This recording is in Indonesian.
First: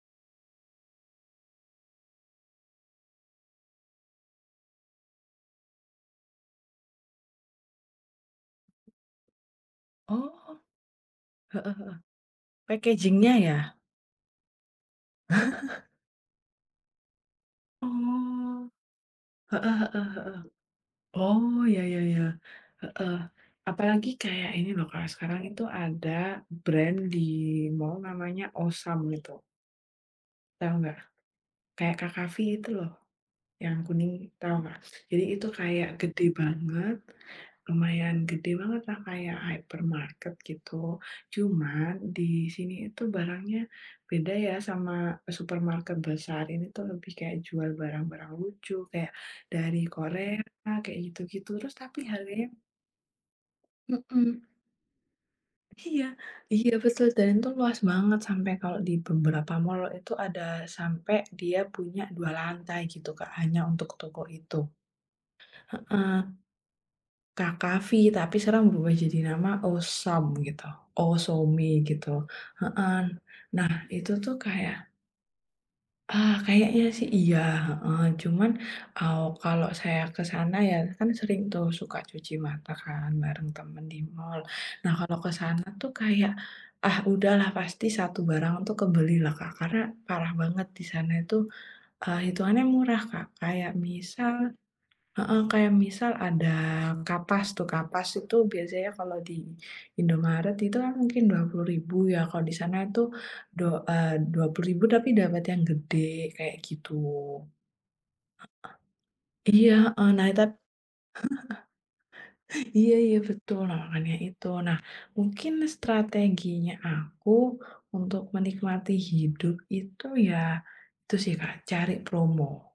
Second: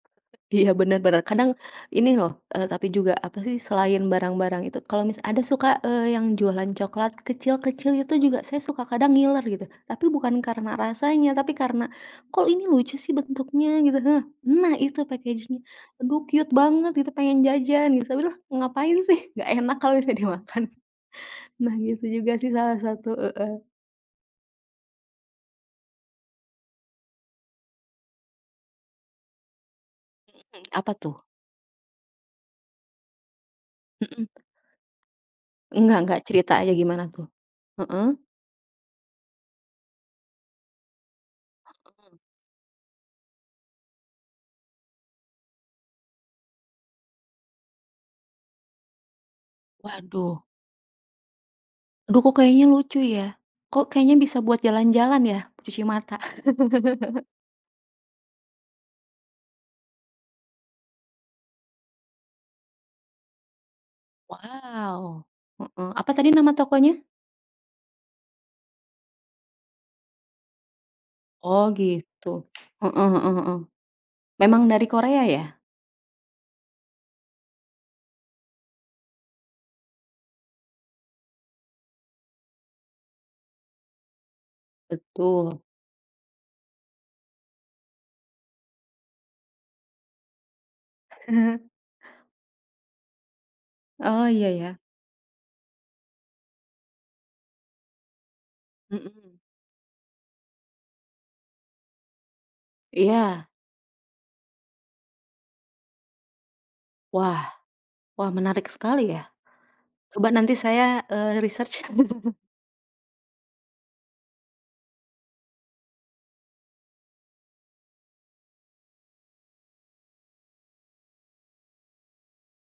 Iya, benar-benar. Kadang, ini loh, e tapi juga apa sih, selain barang-barang itu, kalau misa ada suka, e yang jualan coklat kecil-kecil, itu juga saya suka kadang ngiler, gitu. Tapi bukan Oh, karena rasanya, tapi heeh karena, heeh, "Kok ini lucu sih packaging nya ya? bentuknya?" gitu nah. "Nah, itu packaging nya aduh cute banget," gitu. "pengen jajan," gitu "tapi lah, Oh, ngapain sih, enggak enak heeh kalau heeh misalnya heeh. dimakan." Oh Nah, ya ya gitu ya, juga sih salah satu heeh. heeh. Apalagi kayak ini loh Kak, sekarang itu ada brand di mall namanya OH! SOME gitu. Mhm mhm, Tahu apa enggak? tuh? Kayak KKV itu loh. Yang kuning Mhm. tahu nggak? Jadi itu kayak Enggak enggak, gede cerita aja banget, gimana tuh? lumayan Heeh? gede banget lah, kayak Hypermarket gitu. Cuman Mhm. di sini itu barangnya beda ya sama supermarket besar. Ini tuh, lebih kayak jual barang-barang lucu kayak dari Korea Waduh. kayak gitu-gitu, terus tapi Duh, kok harganya kayaknya lucu ya? Kok kayaknya bisa Mhm. buat jalan-jalan ya, cuci Iya mata. iya betul dan itu luas banget sampe kalau di beberapa mall itu ada sampe dia punya 2 lantai gitu Kak, hanya untuk toko itu. Waw, heeh, Heeh. apa tadi nama tokonya? KKV tapi sekarang berubah jadi nama OH! SOME gitu. OH! Oh SOME gitu gitu, heeh. heeh heeh heeh. Nah, itu tuh Memang dari kayak Korea ya? Ah, kayaknya sih iya, heeh. Cuman aw kalau saya ke sana, ya kan sering tuh suka cuci mata kan bareng temen di mall. Nah, kalau ke Betul. sana tuh kayak, ah udahlah pasti 1 barang tuh kebeli lah Kak, karena parah banget di sana itu, e hitungannya murah, Kak. Kayak Oh, misal iya ya. heeh, kayak misal ada kapas itu kapas itu biasanya kalau di Mhm. Indomaret itu kan mungkin Rp 20.000 ya. Kalau di sana itu Iya. do eee, Rp 20.000 tapi dapat yang gede kayak gitu. Wah, wah, menarik sekali ya. Heeh, iya heeh. Nah Coba itat nanti saya, e research. iya iya betul, nah makanya itu. Nah, mungkin strateginya aku untuk menikmati hidup itu ya, itu sih Kak cari promo.